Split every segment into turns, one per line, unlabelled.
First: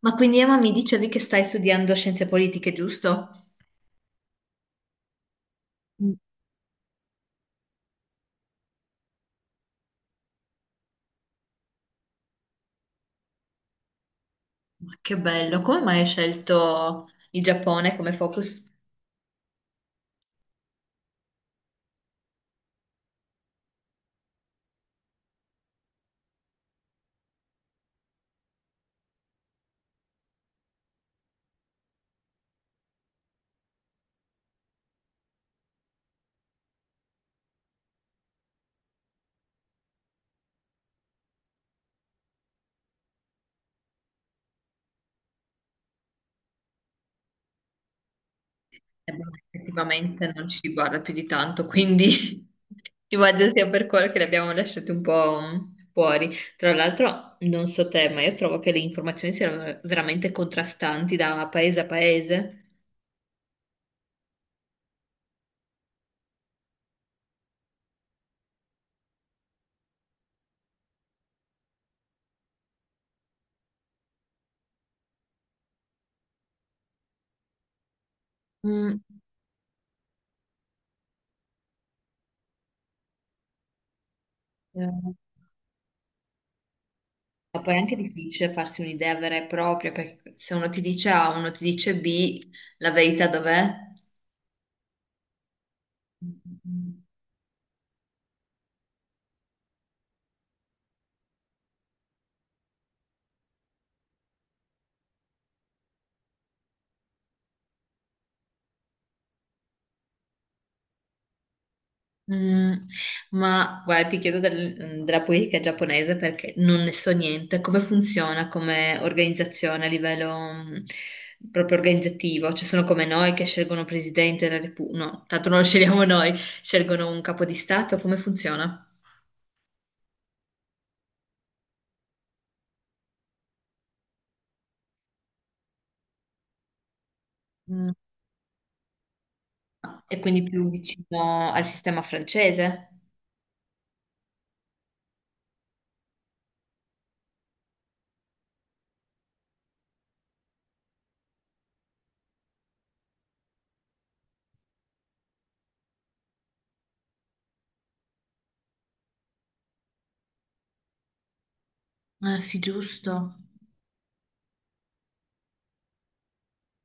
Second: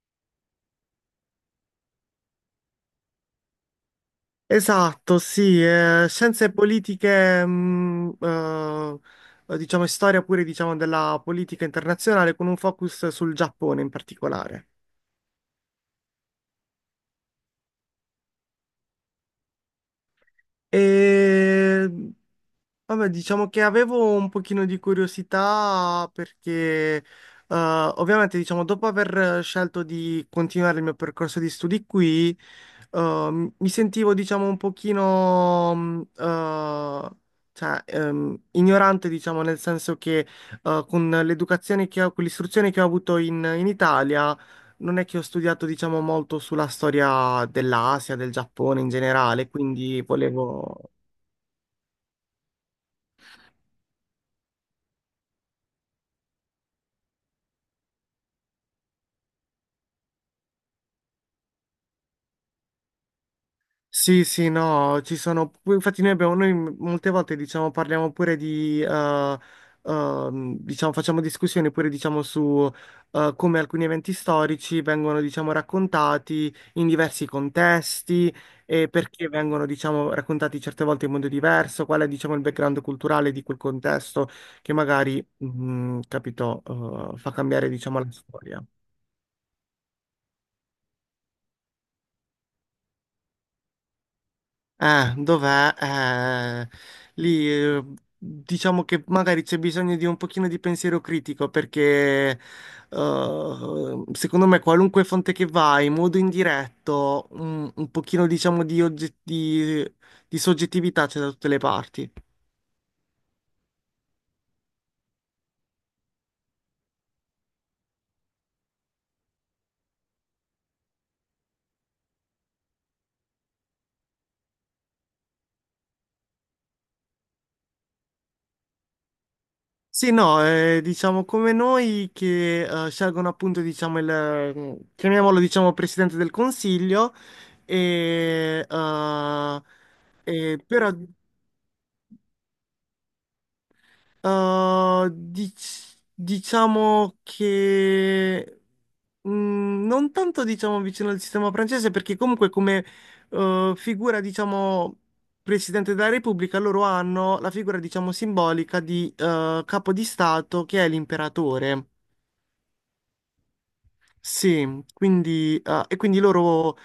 Ma quindi Emma mi dicevi che stai studiando scienze politiche, giusto?
Esatto, sì,
Mm.
scienze politiche, diciamo, e storia pure, diciamo, della politica internazionale con un focus sul Giappone in particolare.
Ma che bello, come mai hai scelto il Giappone come focus?
E Vabbè, diciamo che avevo un pochino di curiosità perché eh, ovviamente diciamo dopo aver scelto di continuare il mio percorso di studi qui mi sentivo diciamo un pochino cioè, ignorante diciamo nel senso che con l'educazione che ho, con l'istruzione che ho avuto in Italia non è che ho studiato diciamo molto sulla storia dell'Asia, del Giappone in
Boh,
generale, quindi
effettivamente non ci
volevo.
riguarda più di tanto, quindi immagino sia per quello che li abbiamo lasciati un po' fuori. Tra l'altro, non so te, ma io trovo che le informazioni siano veramente contrastanti da paese a paese.
Sì, sì, no, ci sono, infatti noi abbiamo, noi molte volte diciamo parliamo pure diciamo facciamo discussioni pure diciamo su come alcuni eventi storici vengono diciamo raccontati in diversi contesti e
Mm.
perché vengono diciamo raccontati certe volte in modo diverso, qual è diciamo il background culturale di quel contesto che
Eh,
magari, capito, fa
Ma
cambiare
poi è anche
diciamo la
difficile
storia.
farsi un'idea vera e propria, perché se uno ti dice A, uno ti dice B, la verità dov'è?
Ah, dov'è?
Mm,
Lì, diciamo che magari c'è bisogno di un pochino di pensiero critico perché secondo me qualunque fonte che vai, in modo indiretto, un pochino diciamo di soggettività c'è da tutte le parti.
ma guarda, ti chiedo della politica giapponese perché non ne so niente. Come funziona come organizzazione a livello mm, proprio organizzativo? Ci sono come noi che scelgono presidente della Repubblica. No, tanto non lo scegliamo noi, scelgono un capo di Stato. Come funziona?
Sì, no, diciamo come noi che scelgono appunto diciamo chiamiamolo diciamo Presidente del Consiglio.
Mm,
e eh,
e quindi
eh,
più
però,
vicino al sistema francese?
Diciamo che non tanto diciamo vicino al sistema francese, perché comunque come figura, diciamo, Presidente della Repubblica, loro hanno la figura, diciamo, simbolica di capo di Stato che è l'imperatore.
Ah, sì, giusto.
Sì, quindi, e quindi loro,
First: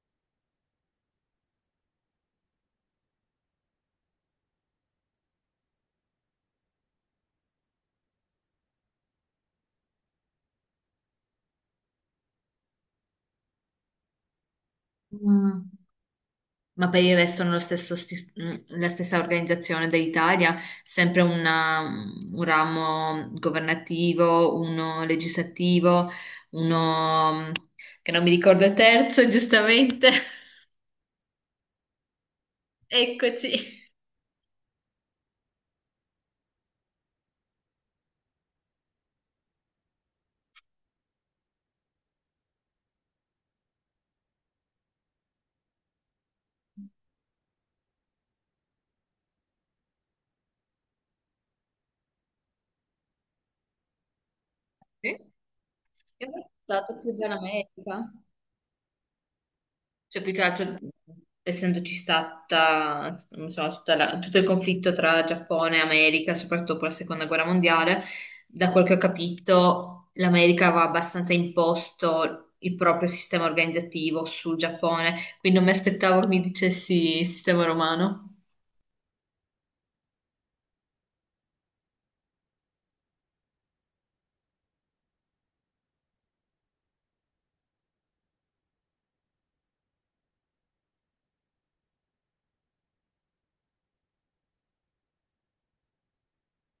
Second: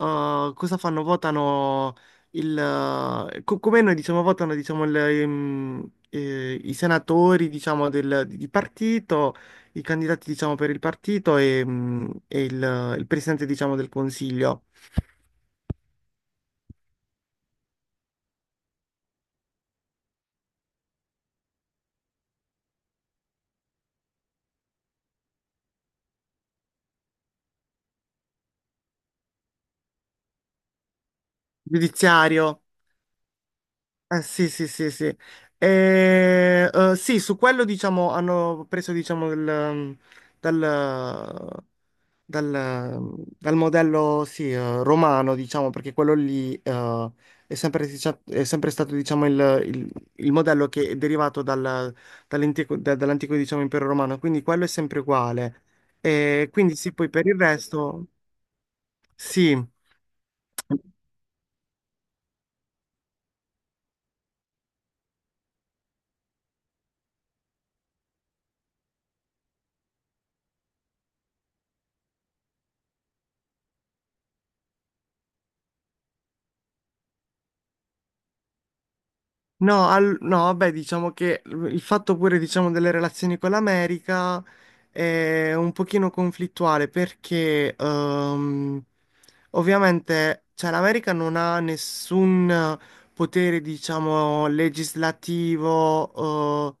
Cosa fanno? Votano come noi diciamo, votano diciamo i senatori diciamo di partito, i candidati diciamo per il partito, e il presidente diciamo del consiglio.
Mm. Ma per il resto hanno lo stesso la stessa organizzazione dell'Italia, sempre un ramo governativo, uno legislativo, uno che non mi ricordo il terzo, giustamente.
Giudiziario.
Eccoci.
Sì, sì, sì, sì. E, sì, su quello diciamo hanno preso diciamo il, mm, dal, dal, dal modello, sì, romano, diciamo, perché quello lì è sempre stato diciamo il modello che è derivato dall'antico, diciamo, impero romano, quindi quello è sempre
Sì.
uguale.
Io ho
E quindi sì,
stato
poi
più
per il resto,
dell'America.
sì.
Cioè, più che altro, essendoci stata, non so, tutto il conflitto tra Giappone e America, soprattutto dopo la seconda guerra mondiale, da quel che ho capito, l'America aveva abbastanza imposto il proprio sistema organizzativo sul Giappone, quindi non mi aspettavo che mi dicessi sistema romano.
No, no, vabbè, diciamo che il fatto pure, diciamo, delle relazioni con l'America è un pochino conflittuale perché ovviamente, cioè, l'America non ha nessun potere, diciamo, legislativo,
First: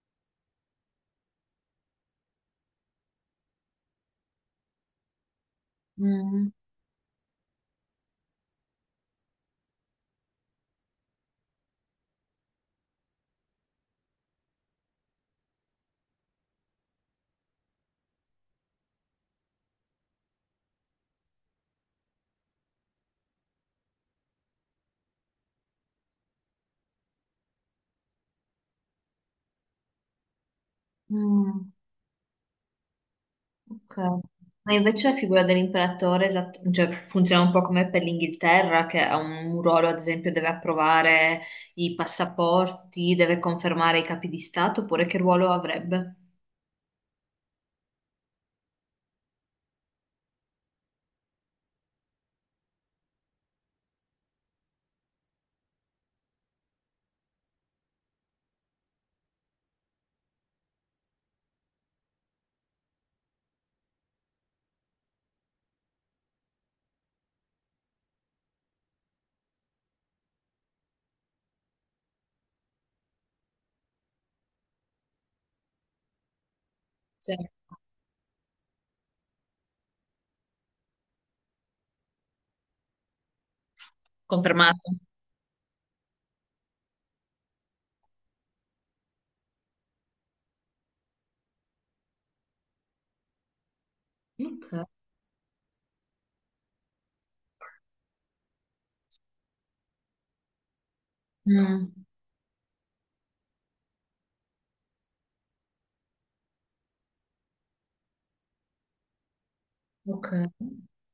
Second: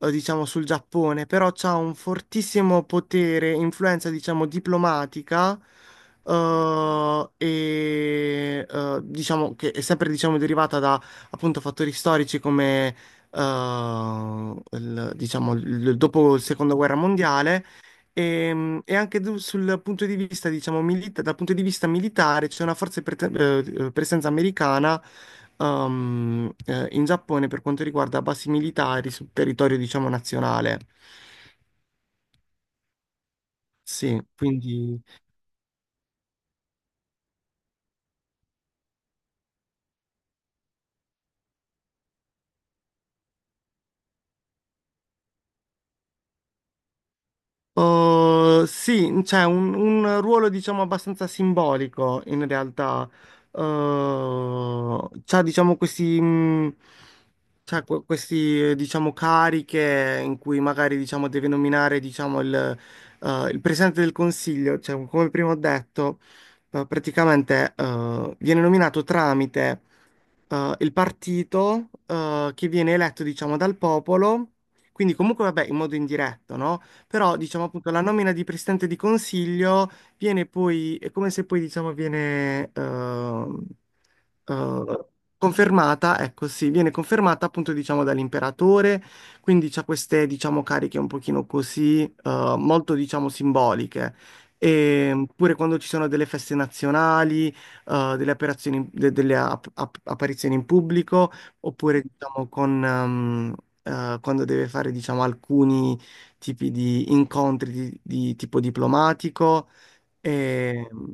diciamo, sul Giappone, però c'ha un fortissimo potere, influenza, diciamo, diplomatica.
Mm,
E diciamo che è sempre diciamo derivata da appunto fattori storici come diciamo dopo la seconda guerra mondiale, e anche sul punto di vista diciamo dal punto di vista militare c'è una forte presenza americana in Giappone per quanto riguarda basi militari sul territorio diciamo nazionale.
mm. Ok.
Sì,
Ma
quindi,
invece la figura dell'imperatore cioè, funziona un po' come per l'Inghilterra, che ha un ruolo, ad esempio, deve approvare i passaporti, deve confermare i capi di Stato, oppure che ruolo avrebbe?
Sì, c'è un ruolo diciamo abbastanza simbolico in realtà. C'ha diciamo questi diciamo cariche in cui magari diciamo deve nominare diciamo il presidente del consiglio, cioè come prima ho detto, praticamente viene nominato tramite il partito che viene eletto diciamo dal popolo, quindi comunque vabbè in modo indiretto, no?
Sì.
Però diciamo appunto la nomina di presidente di consiglio viene poi, è come se poi diciamo viene
Confermato.
eh, confermata, ecco sì, viene confermata appunto diciamo dall'imperatore, quindi c'ha queste diciamo cariche un pochino così, molto diciamo simboliche.
Ok.
E pure quando ci sono delle feste nazionali, delle apparizioni in pubblico,
Mm,
oppure diciamo quando deve fare diciamo alcuni tipi di incontri di tipo diplomatico.
ok.
E,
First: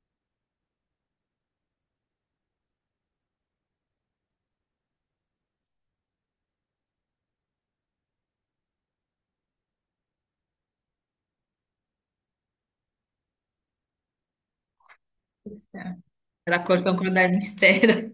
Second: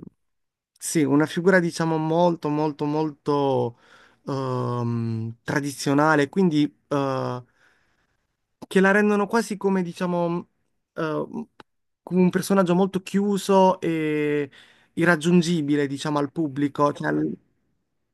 sì, una figura diciamo molto, molto, molto tradizionale, quindi eh, che la rendono quasi come diciamo eh, come un personaggio molto chiuso e
Sì.
irraggiungibile, diciamo, al
Raccolto
pubblico.
ancora
Cioè.
dal mistero.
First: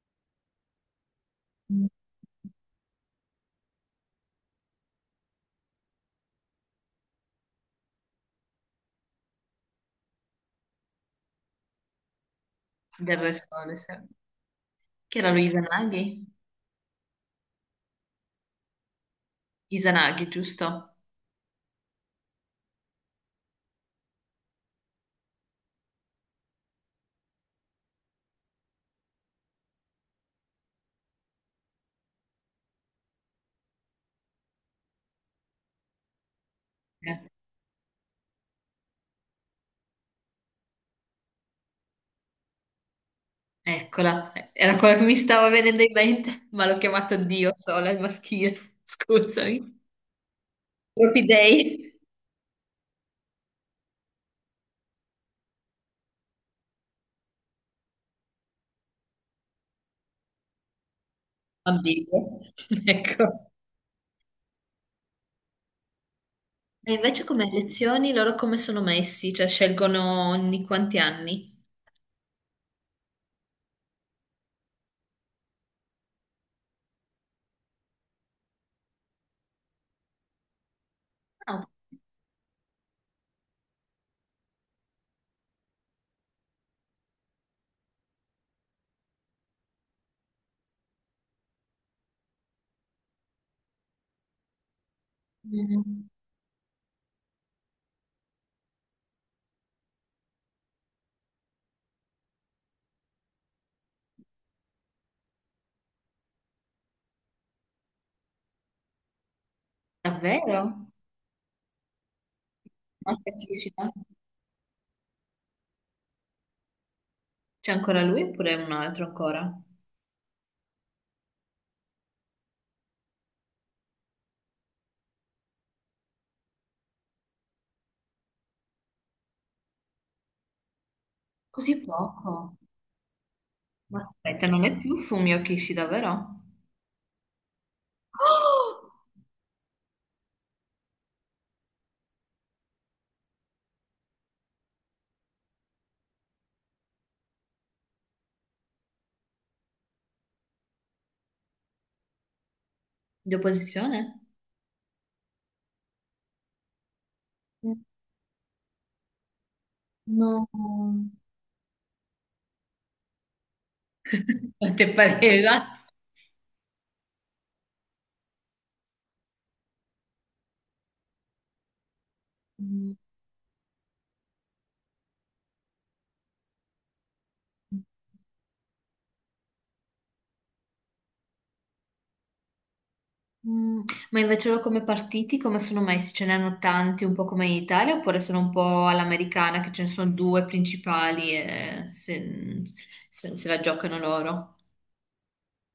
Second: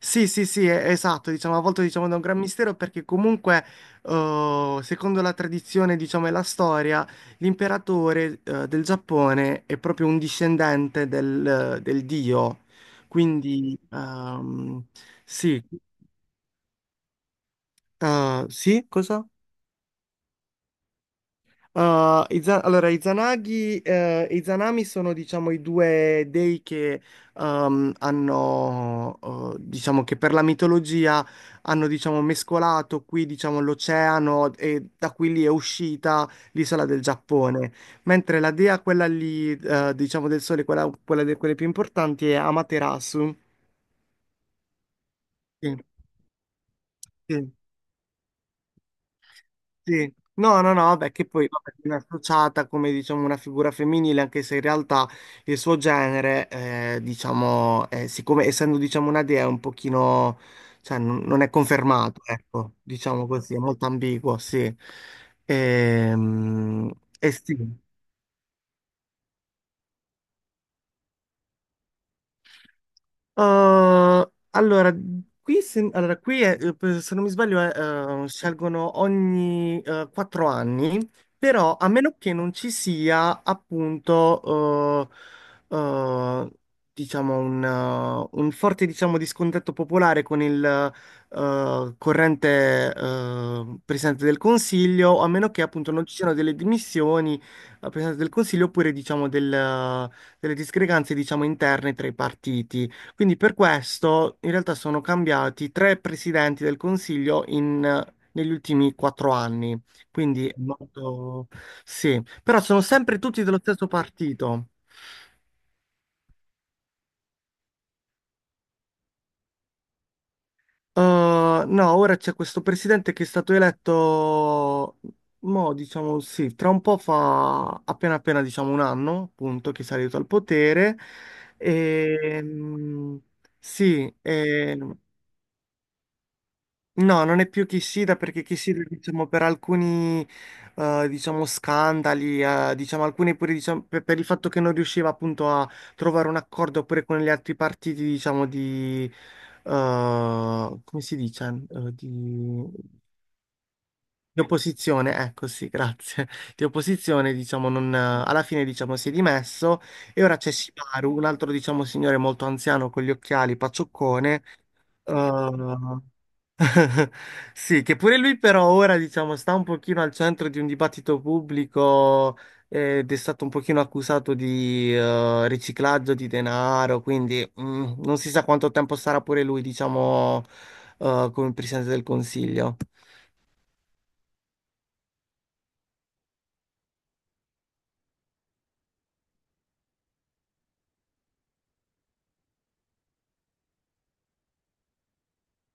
Sì, sì, sì, esatto, diciamo, a volte
Mm.
diciamo da un gran mistero perché comunque, secondo la tradizione, diciamo, e la storia, l'imperatore, del Giappone è proprio un discendente del dio.
Del Re Sole,
Quindi,
sì. Che era lui
sì,
Izanagi?
sì, cosa?
Izanagi, giusto?
Allora, i Izanagi, e i Izanami sono, diciamo, i due dei che hanno, diciamo, che per la mitologia hanno, diciamo, mescolato qui, diciamo, l'oceano, e da qui lì è uscita l'isola del Giappone. Mentre la dea, quella lì, diciamo, del sole, quella di quelle più importanti, è Amaterasu.
Eccola, era quello che mi stava
Sì,
venendo in mente, ma l'ho chiamato Dio
sì.
sola al maschile, scusami.
Sì. No, no, no, beh,
Propri
che poi vabbè,
dei.
viene associata come diciamo una figura femminile, anche se in realtà il suo genere, diciamo, siccome essendo diciamo una dea è un pochino, cioè non è
Ambiguo.
confermato, ecco,
Ecco.
diciamo così, è molto ambiguo, sì.
E
Ehm,
invece
E,
come
sì.
lezioni loro come sono messi? Cioè scelgono ogni quanti anni?
Uh, allora, qui, se, allora, se non mi sbaglio, scelgono ogni 4 anni,
Ah,
però a meno che non ci sia appunto, eh, eh, diciamo, un forte, diciamo, discontento popolare con il corrente Presidente del Consiglio, a meno che appunto non
mm,
ci siano delle dimissioni al Presidente del Consiglio oppure, diciamo, delle discrepanze, diciamo, interne tra i partiti. Quindi per questo in realtà sono cambiati tre presidenti del Consiglio negli ultimi 4 anni. Quindi è
davvero?
molto. Sì, però sono
Ma
sempre tutti dello stesso
semplicità.
partito.
C'è ancora lui oppure un altro ancora?
Eh, no, ora c'è questo presidente che è stato eletto, mo, diciamo sì, tra un po' fa appena appena diciamo un anno, appunto, che è salito al potere.
Così
E,
poco.
mm,
Ma
sì,
aspetta, non è
e-
più Fumio Kishida, vero?
No, non è più Kishida perché Kishida,
Oh!
diciamo, per alcuni, diciamo, scandali, diciamo, alcuni pure, diciamo, per il fatto che non riusciva appunto a trovare un accordo pure con gli altri partiti, diciamo, come si dice? Di,
Di opposizione?
di opposizione, ecco, sì, grazie. Di opposizione, diciamo, non, alla fine, diciamo, si è dimesso e ora
No.
c'è Shimaru, un altro, diciamo, signore molto anziano con gli occhiali, paccioccone,
Quante pareva?
eh, Sì, che pure lui però ora, diciamo, sta un pochino al centro di un dibattito pubblico,
Mm,
ed è stato un pochino accusato di riciclaggio di denaro, quindi non si sa quanto tempo sarà pure lui, diciamo, come presidente del Consiglio.
mm. Ma invece loro come partiti, come sono messi? Ce ne hanno tanti, un po' come in Italia, oppure sono un po' all'americana, che ce ne sono due principali e se, se la giocano loro?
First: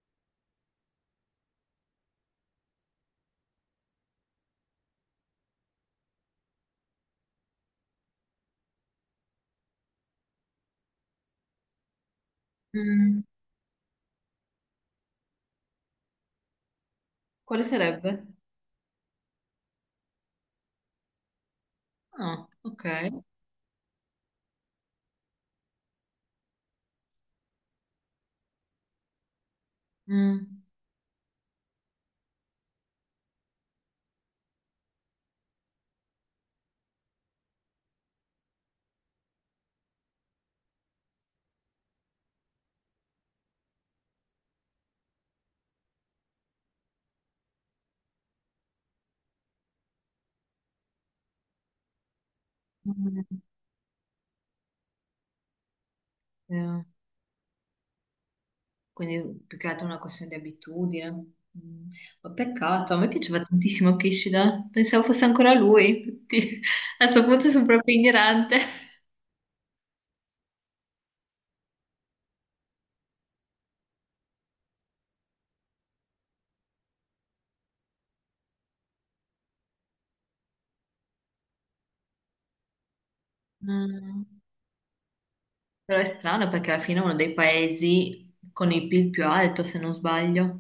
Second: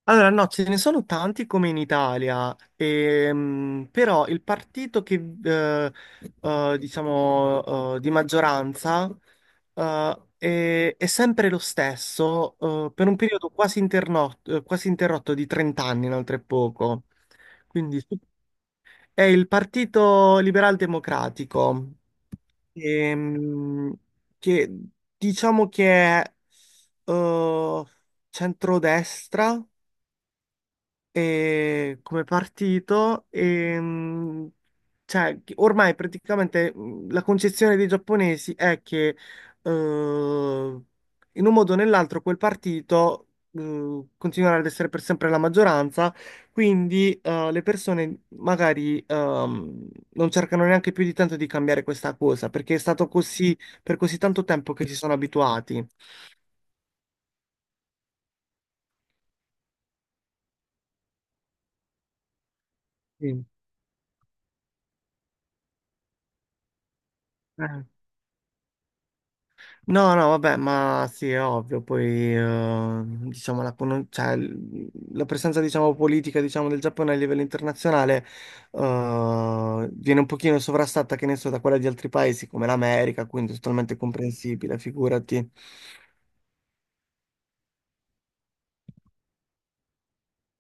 Allora, no, ce ne sono tanti come in Italia, però il partito che, eh, diciamo, di maggioranza, è sempre lo stesso, per un
Mm,
periodo quasi interrotto di 30 anni, inoltre poco.
quale
Quindi
sarebbe?
è il Partito Liberal Democratico,
Ah, ok.
ehm, che diciamo che è eh, centrodestra
Mm,
come partito, e cioè, che ormai praticamente la concezione dei giapponesi è che eh, in un modo o nell'altro quel partito continuerà ad essere per sempre la maggioranza, quindi le persone magari non cercano neanche più di tanto di cambiare questa cosa, perché è stato
mm,
così per così tanto tempo che si sono abituati.
eh, Quindi più che altro è una questione di abitudine. Mm. Ma peccato, a me piaceva
Sì.
tantissimo Kishida, pensavo fosse ancora lui. Tutti- A questo punto sono
Eh,
proprio ignorante.
No, no, vabbè, ma sì, è ovvio, poi diciamo cioè, la presenza diciamo, politica diciamo, del Giappone a livello internazionale, viene un pochino sovrastata, che ne so, da quella di altri paesi come l'America, quindi è totalmente
Mm,
comprensibile, figurati.
però è strano perché alla fine è uno dei paesi con il PIL più alto, se non sbaglio.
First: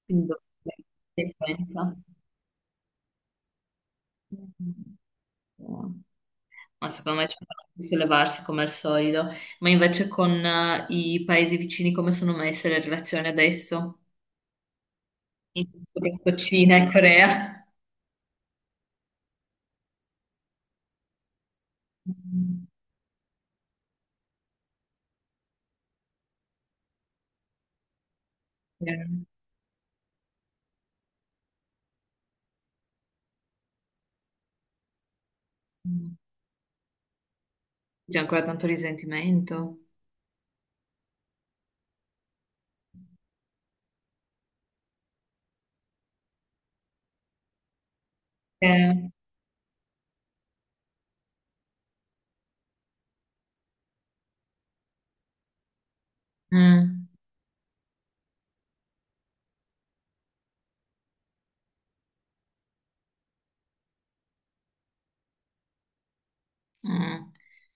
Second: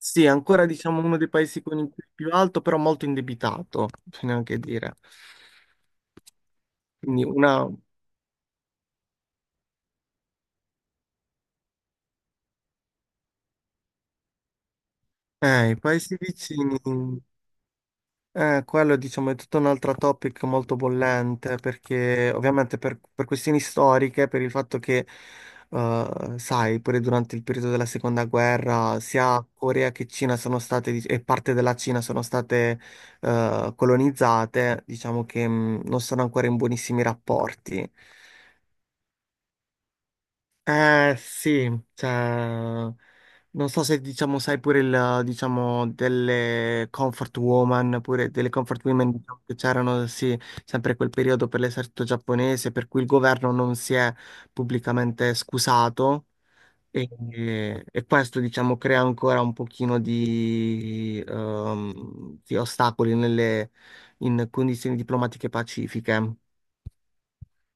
Sì,
Quindi
è ancora
dovrebbe
diciamo uno dei
essere
paesi con il
influenza.
PIL più alto, però molto indebitato, bisogna anche dire.
Mm. No. Ma secondo
Quindi
me ci fanno sollevarsi come al solito. Ma invece con i paesi vicini come sono messe le relazioni adesso? In-
i paesi
Soprattutto Cina
vicini.
e Corea.
Quello diciamo è tutto un altro topic molto bollente perché
Mm.
ovviamente per questioni storiche, per il fatto che, sai, pure durante il periodo della seconda
Eh,
guerra sia Corea che Cina sono state, e parte della Cina sono state, colonizzate, diciamo che, non
mm.
sono ancora in buonissimi rapporti.
C'è ancora tanto risentimento.
Eh sì, cioè, non so se diciamo, sai pure diciamo, delle comfort woman, pure delle comfort
Eh,
women diciamo, che c'erano, sì, sempre quel periodo per l'esercito giapponese, per cui il governo non si è pubblicamente scusato,
mm,
e questo, diciamo, crea ancora un pochino di ostacoli nelle, in condizioni diplomatiche pacifiche.
mm.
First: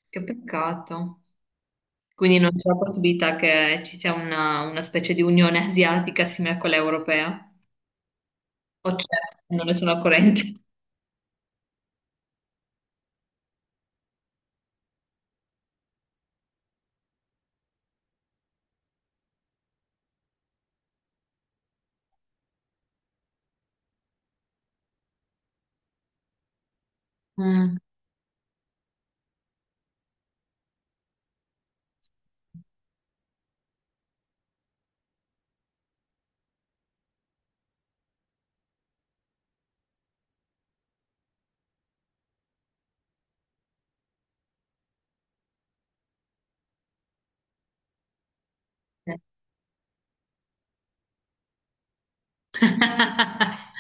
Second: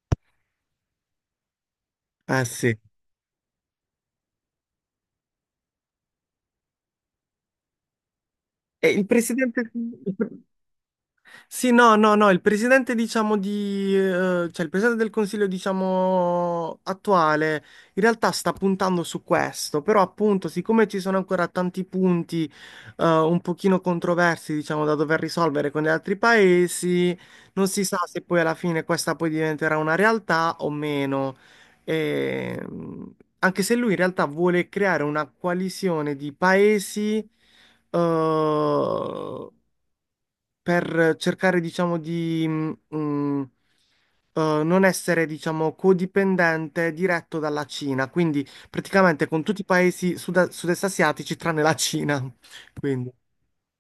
Che peccato. Quindi
Eh
non c'è la
sì.
possibilità che ci sia una specie di unione asiatica simile a quella europea?
E
O
il
c'è? Non
presidente.
ne sono a corrente.
Sì, no, no, no, il presidente, diciamo, cioè il presidente del Consiglio, diciamo, attuale, in realtà sta puntando su questo, però appunto, siccome ci sono ancora tanti punti, un pochino controversi, diciamo, da dover risolvere con gli altri paesi, non
Mm.
si sa se poi alla fine questa poi diventerà una realtà o meno. E, anche se lui in realtà vuole creare una coalizione di paesi, eh, per cercare, diciamo, di non essere, diciamo, codipendente diretto dalla Cina, quindi praticamente con tutti i paesi sud-est asiatici tranne la Cina. Quindi,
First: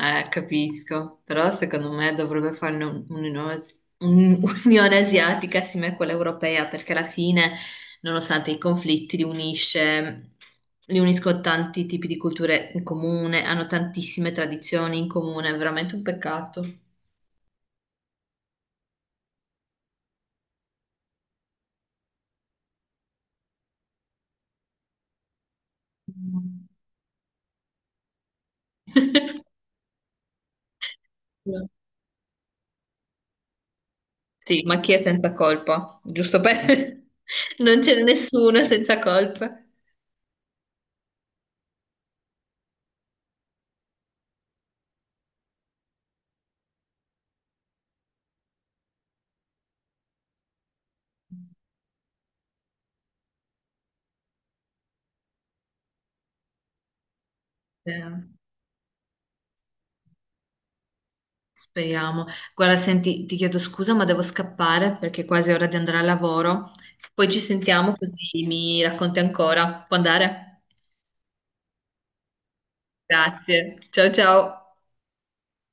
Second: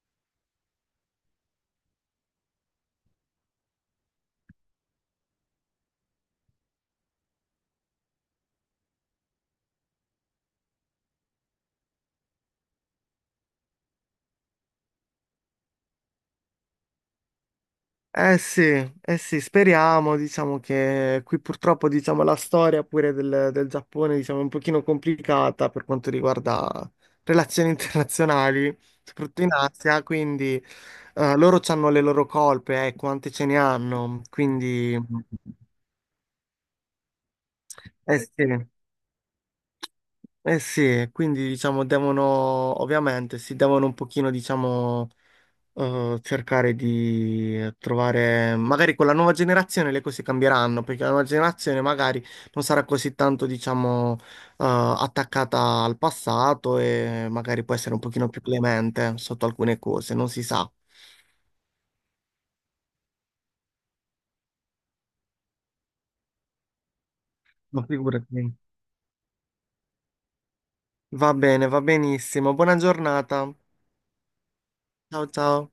Capisco, però secondo me dovrebbe farne un'unione un'unione asiatica simile a quella europea, perché alla fine, nonostante i conflitti, li unisce, li uniscono tanti tipi di culture in comune, hanno tantissime tradizioni in comune, è veramente un peccato.
sì, eh sì, speriamo, diciamo che qui purtroppo, diciamo, la storia pure del Giappone, diciamo, è un pochino complicata per quanto
Mm.
riguarda relazioni internazionali, soprattutto in Asia, quindi loro hanno le loro colpe, quante ce ne hanno,
Sì, ma chi è
quindi.
senza colpa? Giusto per... Non c'è
Eh sì,
nessuno senza colpa.
eh sì, quindi diciamo devono, ovviamente, si devono un pochino, diciamo, cercare di trovare, magari con la nuova generazione le cose cambieranno, perché la nuova generazione magari non sarà così tanto, diciamo, attaccata al passato e magari può essere un
Eh,
pochino più clemente sotto alcune cose, non si sa.
Speriamo. Guarda, senti, ti chiedo scusa, ma devo scappare perché è quasi ora di andare al lavoro. Poi ci
Ma
sentiamo così
figurati.
mi racconti ancora. Può andare?
Va bene, va benissimo. Buona giornata.
Grazie. Ciao ciao.
Ciao ciao.